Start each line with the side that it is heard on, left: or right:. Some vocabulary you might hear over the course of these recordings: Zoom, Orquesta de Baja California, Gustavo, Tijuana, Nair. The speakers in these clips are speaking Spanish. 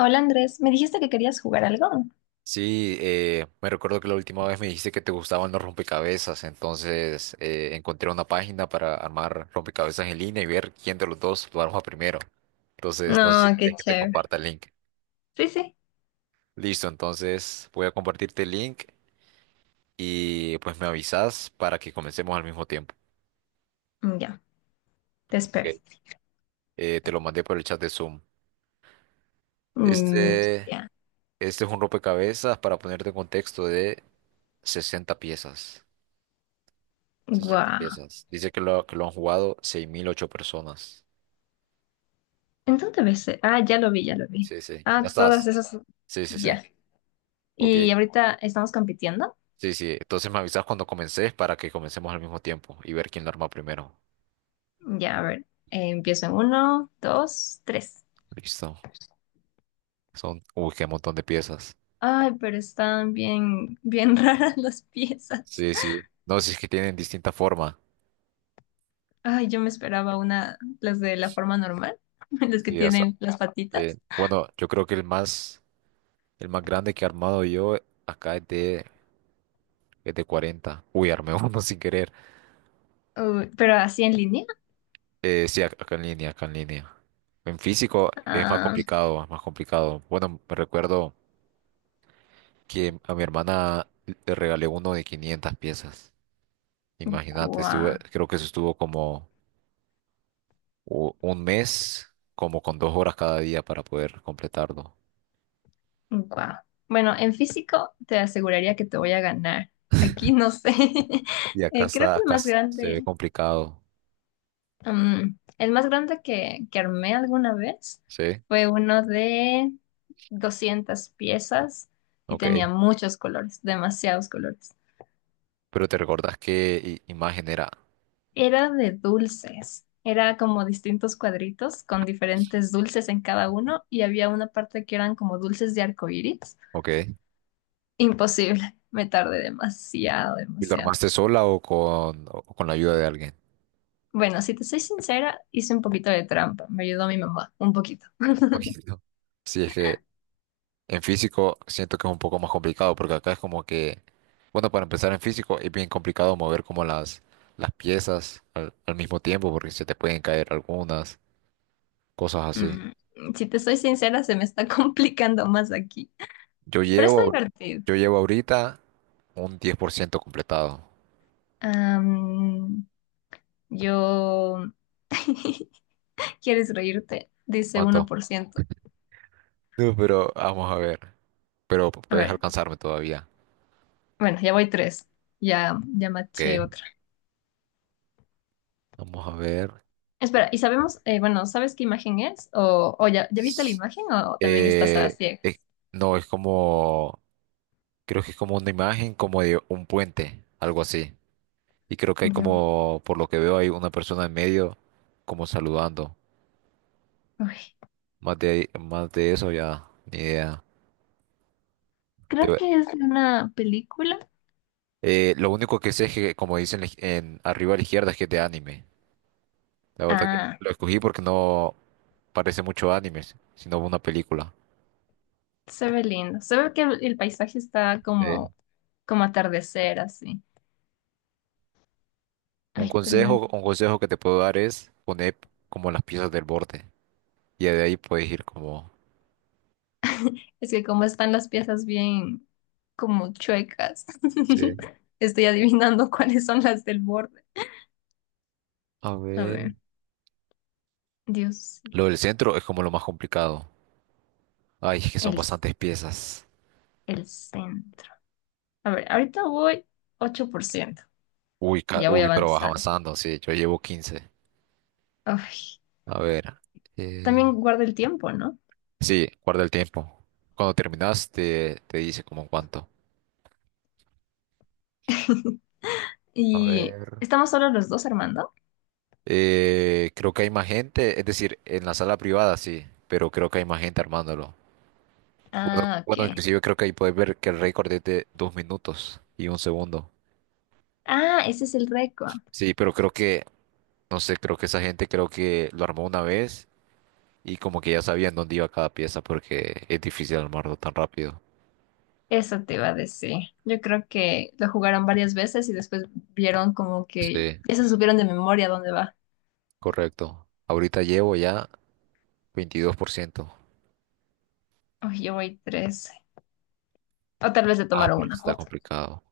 left: Hola Andrés, me dijiste que querías jugar algo.
right: Sí, me recuerdo que la última vez me dijiste que te gustaban los rompecabezas, entonces encontré una página para armar rompecabezas en línea y ver quién de los dos lo arma primero. Entonces, no sé si
left: No, qué
right: quieres que te
left: chévere.
right: comparta el link.
left: Sí, sí.
right: Listo, entonces voy a compartirte el link y pues me avisas para que comencemos al mismo tiempo.
left: Mm, ya, te espero.
right: Ok. Te lo mandé por el chat de Zoom.
left: Mm,
right: Este,
left: ya.
right: este es un rompecabezas para ponerte en contexto de 60 piezas. 60
left: Guau.
right: piezas. Dice que lo han jugado 6.008 personas.
left: ¿En dónde ves? Ah, ya lo vi, ya lo vi.
right: Sí, sí.
left: Ah,
right: ¿Ya
left: todas
right: estás?
left: esas.
right: Sí, sí, sí.
left: Ya.
right: Ok.
left: Y ahorita estamos compitiendo.
right: Sí, sí. Entonces me avisas cuando comences para que comencemos al mismo tiempo y ver quién lo arma primero.
left: Ya, a ver. Empiezo en uno, dos, tres.
right: Listo. Son, uy, qué montón de piezas.
left: Ay, pero están bien, bien raras las piezas.
right: Sí, sí. No, si es que tienen distinta forma.
left: Ay, yo me esperaba una, las de la forma normal, las que
right: Sí,
left: tienen las patitas.
right: bueno, yo creo que el más grande que he armado yo acá es de 40. Uy, armé uno sin querer.
left: Uy, pero así en línea.
right: Acá en línea, acá en línea. En físico es más
left: Ah,
right: complicado, es más complicado. Bueno, me recuerdo que a mi hermana le regalé uno de 500 piezas. Imagínate,
left: guau.
right: estuve, creo que eso estuvo como un mes, como con 2 horas cada día para poder completarlo.
left: Wow. Bueno, en físico te aseguraría que te voy a ganar. Aquí no sé.
right: Y acá
left: Creo
right: está,
left: que el
right: acá
left: más
right: se ve
left: grande,
right: complicado.
left: que armé alguna vez
right: Sí,
left: fue uno de 200 piezas y
right: ok.
left: tenía muchos colores, demasiados colores.
right: ¿Pero te recordás qué imagen era?
left: Era de dulces. Era como distintos cuadritos con diferentes dulces en cada uno y había una parte que eran como dulces de arcoíris.
right: Ok.
left: Imposible. Me tardé demasiado,
right: ¿Y lo
left: demasiado.
right: armaste sola o con la ayuda de alguien?
left: Bueno, si te soy sincera, hice un poquito de trampa. Me ayudó mi mamá, un poquito.
right: Poquito. Sí, es que en físico siento que es un poco más complicado porque acá es como que, bueno, para empezar en físico es bien complicado mover como las piezas al mismo tiempo porque se te pueden caer algunas, cosas así.
left: Mm, si te soy sincera, se me está complicando más aquí.
right: Yo
left: Pero está
right: llevo,
left: divertido.
right: yo llevo ahorita un 10% completado.
left: Am, yo... ¿Quieres reírte? Dice uno
right: ¿Cuánto?
left: por ciento.
right: No, pero vamos a ver. Pero
left: A
right: puedes
left: ver,
right: alcanzarme todavía.
left: bueno, ya voy tres. Ya, ya
right: Ok,
left: maché otra.
right: vamos a ver.
left: Espera, bueno, ¿sabes qué imagen es? ¿O ya, ya viste la
right: S-
left: imagen o también estás a
right: eh,
left: ciegas?
right: eh, no, es como, creo que es como una imagen como de un puente, algo así. Y creo que hay
left: De un-
right: como, por lo que veo, hay una persona en medio como saludando.
left: Uy,
right: Más de eso ya, ni idea. Te
left: creo
right: voy-
left: que es de una película.
right: lo único que sé es que, como dicen en, arriba a la izquierda, es que es de anime. La verdad que
left: Ah.
right: lo escogí porque no parece mucho anime, sino una película.
left: Se ve lindo. Se ve que el paisaje está
right: Eh,
left: como atardecer, así.
right: un
left: Ay, perdón.
right: consejo, un consejo que te puedo dar es poner como las piezas del borde. Y de ahí puedes ir como...
left: Es que como están las piezas bien como chuecas,
right: Sí.
left: estoy adivinando cuáles son las del borde.
right: A
left: A
right: ver.
left: ver, Dios,
right: Lo del centro es como lo más complicado. Ay, es que son
left: el,
right: bastantes piezas.
left: el centro. A ver, ahorita voy 8%.
right: Uy, ca-
left: Ya voy
right: uy, pero vas
left: avanzando.
right: avanzando. Sí, yo llevo 15.
left: Ay,
right: A ver, eh,
left: también guarda el tiempo, ¿no?
right: sí, guarda el tiempo. Cuando terminas te dice como en cuánto. A
left: Y
right: ver.
left: estamos solo los dos, Armando.
right: Creo que hay más gente, es decir, en la sala privada sí, pero creo que hay más gente armándolo. Bueno,
left: Ah,
right: bueno,
left: ok.
right: inclusive creo que ahí puedes ver que el récord es de 2 minutos y 1 segundo.
left: Ah, ese es el récord.
right: Sí, pero creo que, no sé, creo que esa gente creo que lo armó una vez y como que ya sabían dónde iba cada pieza porque es difícil armarlo tan rápido.
left: Eso te iba a decir. Yo creo que lo jugaron varias veces y después vieron como que
right: Sí.
left: ya se supieron de memoria dónde va.
right: Correcto. Ahorita llevo ya 22%.
left: Uy, yo voy tres. O tal vez le
right: Ah,
left: tomaron
right: pero sí
left: una
right: está
left: foto.
right: complicado.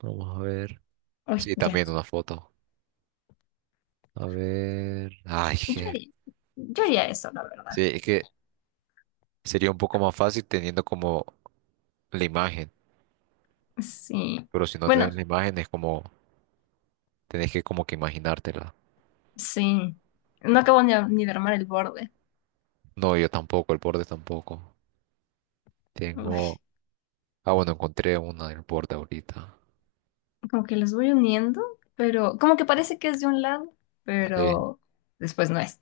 right: Vamos a ver.
left: Uy,
right: Sí,
left: ya.
right: también una foto. A ver. Ay,
left: Yo
right: que.
left: haría, yo haría eso, la verdad.
right: Sí, es que sería un poco más fácil teniendo como la imagen.
left: Sí.
right: Pero si no
left: Bueno,
right: tenés la imagen es como. Tenés que como que imaginártela.
left: sí. No acabo ni ni de armar el borde.
right: No, yo tampoco, el borde tampoco.
left: Uy,
right: Tengo. Ah, bueno, encontré una del borde ahorita.
left: como que los voy uniendo, pero como que parece que es de un lado,
right: Sí.
left: pero después no es.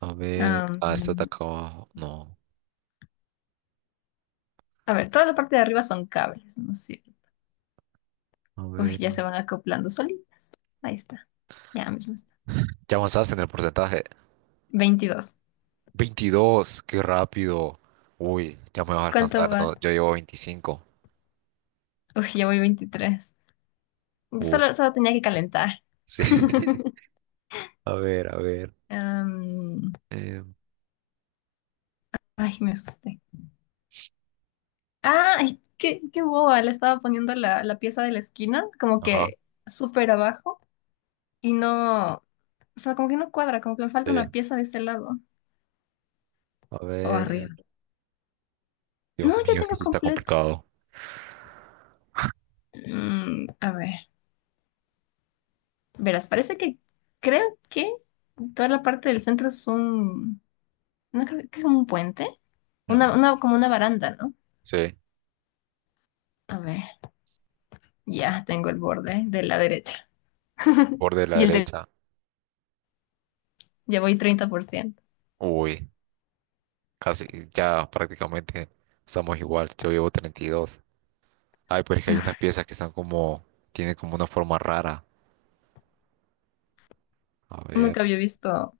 right: A ver. Ah, esta está
left: Am,
right: acá abajo. No.
left: a ver, toda la parte de arriba son cables, ¿no es cierto?
right: A
left: Uy,
right: ver.
left: ya se van acoplando solitos. Ahí está. Ya mismo está.
right: ¿Ya avanzaste en el porcentaje?
left: 22.
right: 22, qué rápido. Uy, ya me vas a
left: ¿Cuánto
right: alcanzar.
left: va?
right: No, yo llevo 25.
left: Uy, ya voy 23.
right: Uf,
left: Solo tenía que calentar.
right: sí. A ver, a ver.
left: Am,
right: eh,
left: ay, me asusté. Ah, ay, qué boba. Le estaba poniendo la pieza de la esquina, como
right: ajá,
left: que súper abajo, y no, o sea, como que no cuadra, como que me falta una
right: sí.
left: pieza de ese lado
right: A
left: o
right: ver.
left: arriba. No,
right: Dios
left: ya
right: mío, que
left: tengo
right: sí está
left: completo.
right: complicado.
left: Mm, a ver, verás, parece que creo que toda la parte del centro. No creo que es un puente.
right: Ujú,
left: Una, como una baranda, ¿no?
right: sí,
left: A ver, ya tengo el borde de la derecha.
right: borde de la
left: Y el de...
right: derecha.
left: Ya voy 30%.
right: Uy, casi, ya prácticamente estamos igual. Yo llevo 32. Ay, pero es que hay unas piezas que están como, tienen como una forma rara. A ver.
left: Nunca había visto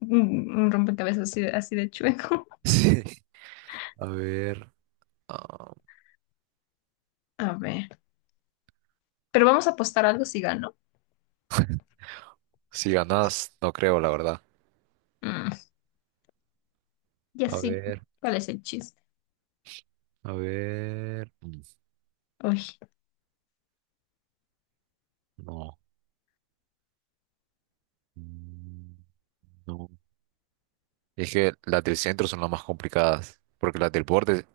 left: un, un rompecabezas así de chueco.
right: Sí, a ver. Ah,
left: A ver. Pero vamos a apostar algo si gano.
right: si ganas, no creo, la verdad.
left: Mm, ya
right: A
left: sí.
right: ver.
left: ¿Cuál es el chiste?
right: A ver.
left: Uy,
right: No. mm, No. Es que las del centro son las más complicadas. Porque las del borde,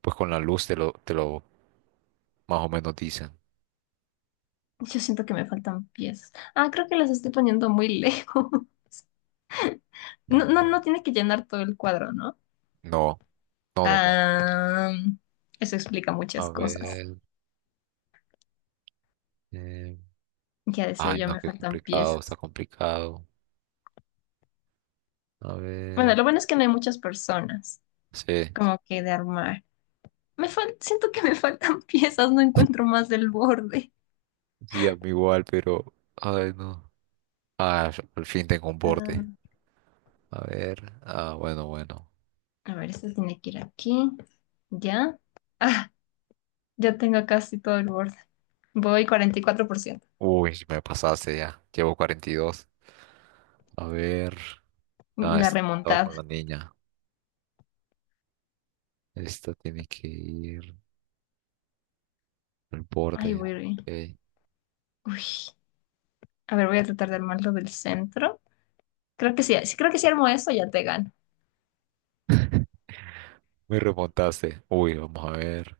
right: pues con la luz te lo más o menos dicen.
left: yo siento que me faltan piezas. Ah, creo que las estoy poniendo muy lejos.
right: A
left: No, no,
right: ver.
left: no tiene que llenar todo el cuadro, ¿no?
right: No, no, no, no.
left: Ah, eso explica
right: A
left: muchas cosas.
right: ver. eh,
left: Ya decía
right: Ay,
left: yo,
right: no,
left: me
right: qué
left: faltan
right: complicado, está
left: piezas.
right: complicado. A
left: Bueno,
right: ver.
left: lo bueno es que no hay muchas personas
right: Sí.
left: como que de armar. Me fal- siento que me faltan piezas, no encuentro más del borde.
right: Sí, a mí igual, pero. Ay, no. Ah, al fin tengo un
left: Ah,
right: borde. A ver. Ah, bueno, bueno.
left: a ver, este tiene que ir aquí. ¿Ya? Ah, ya tengo casi todo el borde. Voy 44%.
right: Uy, me pasaste ya. Llevo 42. A ver.
left: Mm,
right: Ah,
left: la
right: esta estaba con
left: remontada.
right: la niña. Esta tiene que ir al
left: Ay,
right: borde.
left: voy.
right: Ok.
left: Uy. A ver, voy a tratar de armarlo del centro. Creo que sí, sí, creo que si armo eso ya te gano.
right: Me remontaste. Uy, vamos a ver.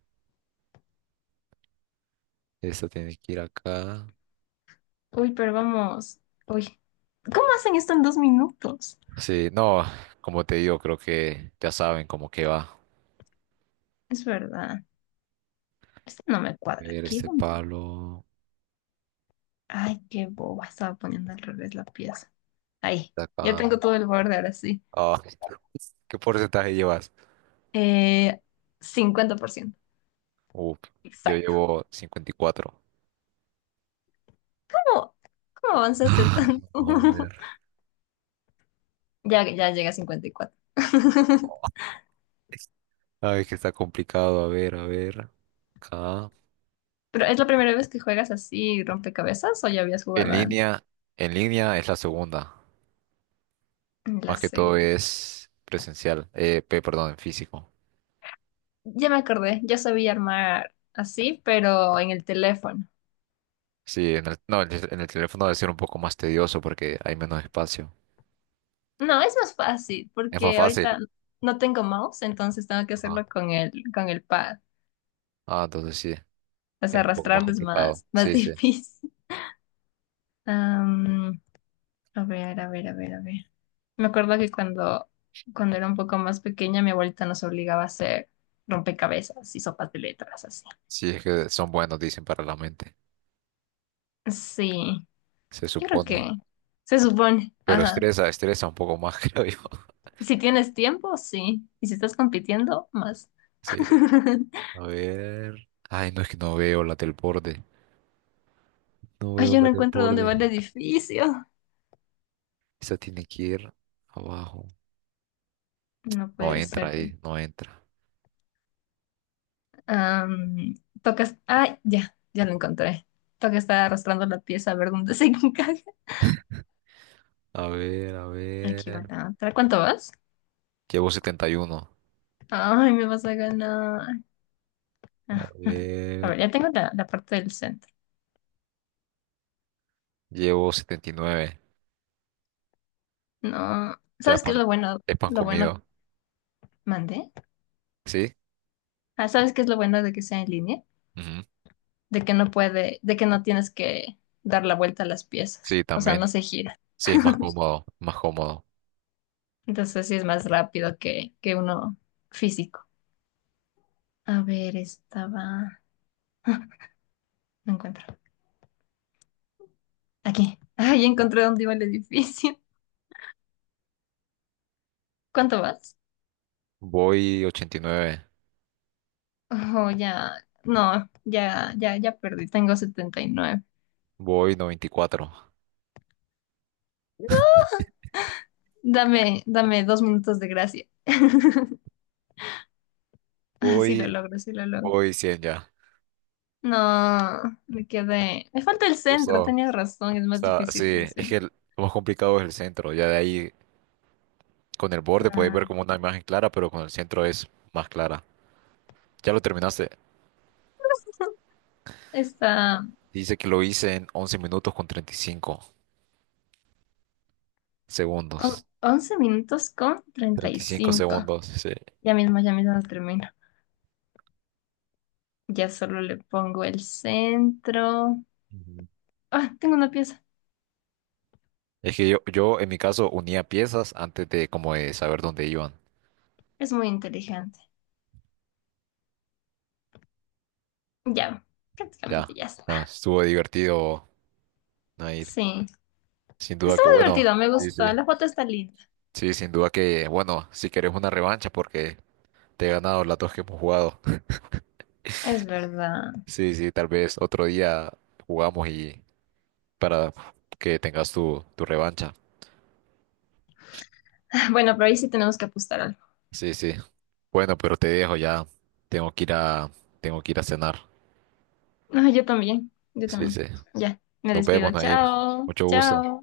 right: Esta tiene que ir acá.
left: Uy, pero vamos. Uy. ¿Cómo hacen esto en 2 minutos?
right: Sí, no, como te digo, creo que ya saben cómo que va. A
left: Es verdad. Este no me cuadra
right: ver,
left: aquí.
right: este
left: ¿Dónde?
right: palo.
left: Ay, qué boba, estaba poniendo al revés la pieza. Ahí,
right: De
left: ya
right: acá.
left: tengo todo el borde ahora sí.
right: Ah, ¿qué porcentaje llevas?
left: Eh, 50%.
right: Uf, yo
left: Exacto.
right: llevo 54.
left: ¿Cómo, cómo avanzaste
right: Ay,
left: tanto?
right: vamos a ver.
left: Ya, ya llega a 54.
right: Ay, que está complicado. A ver, a ver. Acá.
left: ¿Pero es la primera vez que juegas así rompecabezas o ya habías
right: En
left: jugado antes?
right: línea, en línea es la segunda.
left: La
right: Más que todo
left: segunda.
right: es presencial, perdón, en físico.
left: Ya me acordé, yo sabía armar así, pero en el teléfono.
right: Sí, en el, no, en el teléfono debe ser un poco más tedioso porque hay menos espacio.
left: No, es más fácil
right: Es más
left: porque
right: fácil.
left: ahorita no tengo mouse, entonces tengo que
right: Ajá.
left: hacerlo con el pad.
right: Ah, entonces sí,
left: O sea,
right: es un poco más
left: arrastrarlo es
right: complicado.
left: más, más
right: Sí, sí.
left: difícil. Am, a ver, a ver, a ver, a ver. Me acuerdo que cuando era un poco más pequeña, mi abuelita nos obligaba a hacer rompecabezas y sopas de letras, así.
right: Sí, es que son buenos, dicen, para la mente,
left: Sí,
right: se
left: yo creo
right: supone.
left: que se supone.
right: Pero
left: Ajá.
right: estresa, estresa un poco más, creo yo.
left: Si tienes tiempo, sí. Y si estás compitiendo, más.
right: Sí. A ver. Ay, no es que no veo la del borde. No
left: Ay,
right: veo
left: yo
right: la
left: no
right: del
left: encuentro dónde va
right: borde.
left: el edificio.
right: Esa tiene que ir abajo.
left: No
right: No
left: puede
right: entra
left: ser que.
right: ahí, no entra.
left: Am, Tocas. Ah, ya, ya lo encontré. Toca estar arrastrando la pieza a ver dónde se encaja.
right: A ver, a
left: Aquí va
right: ver.
left: la otra. ¿Cuánto vas?
right: Llevo 71.
left: Ay, me vas a ganar.
right: A
left: Ah, a
right: ver.
left: ver, ya tengo la parte del centro.
right: Llevo 79.
left: No.
right: Ya es
left: ¿Sabes qué
right: pan,
left: es lo bueno?
right: es pan
left: Lo bueno que
right: comido.
left: mandé.
right: ¿Sí?
left: Ah, ¿sabes qué es lo bueno de que sea en línea?
right: Ujú.
left: De que no puede, de que no tienes que dar la vuelta a las piezas.
right: Sí,
left: O sea, no
right: también.
left: se gira.
right: Sí, es más cómodo. Más cómodo.
left: Entonces sí es más rápido que uno físico. A ver, estaba. No encuentro. Aquí. Ay, encontré dónde iba el edificio. ¿Cuánto vas?
right: Voy 89.
left: Oh, ya. No, ya, ya, ya perdí. Tengo 79.
right: Voy 94.
left: Dame, dame 2 minutos de gracia. Ah, sí lo
right: Voy,
left: logro, sí lo logro.
right: voy 100 ya.
left: No, me quedé. Me falta el centro,
right: Gustavo.
left: tenías razón, es más
right: Está, sí,
left: difícil el
right: es que
left: centro.
right: lo más complicado es el centro. Ya de ahí, con el borde puedes
left: Ah,
right: ver como una imagen clara, pero con el centro es más clara. Ya lo terminaste.
left: está
right: Dice que lo hice en 11 minutos con 35 segundos.
left: 11 minutos con treinta y
right: 35
left: cinco.
right: segundos, sí.
left: Ya mismo termino. Ya solo le pongo el centro. Ah, tengo una pieza.
right: Es que yo en mi caso unía piezas antes de como de saber dónde iban.
left: Es muy inteligente. Ya, prácticamente
right: Ya.
left: ya
right: No,
left: está.
right: estuvo divertido, Nair.
left: Sí,
right: Sin duda
left: estuvo
right: que bueno.
left: divertido, me
right: Sí, sí.
left: gustó. La foto está linda,
right: Sí, sin duda que bueno, si querés una revancha porque te he ganado las dos que hemos jugado.
left: es verdad.
right: Sí, sí, tal vez otro día jugamos y para que tengas tu revancha.
left: Bueno, pero ahí sí tenemos que apostar algo.
right: Sí, sí. Bueno, pero te dejo ya. Tengo que ir a, tengo que ir a cenar.
left: No, yo también, yo
right: Sí, sí.
left: también. Ya, me
right: Nos vemos,
left: despido.
right: Nair.
left: Chao,
right: Mucho gusto.
left: chao.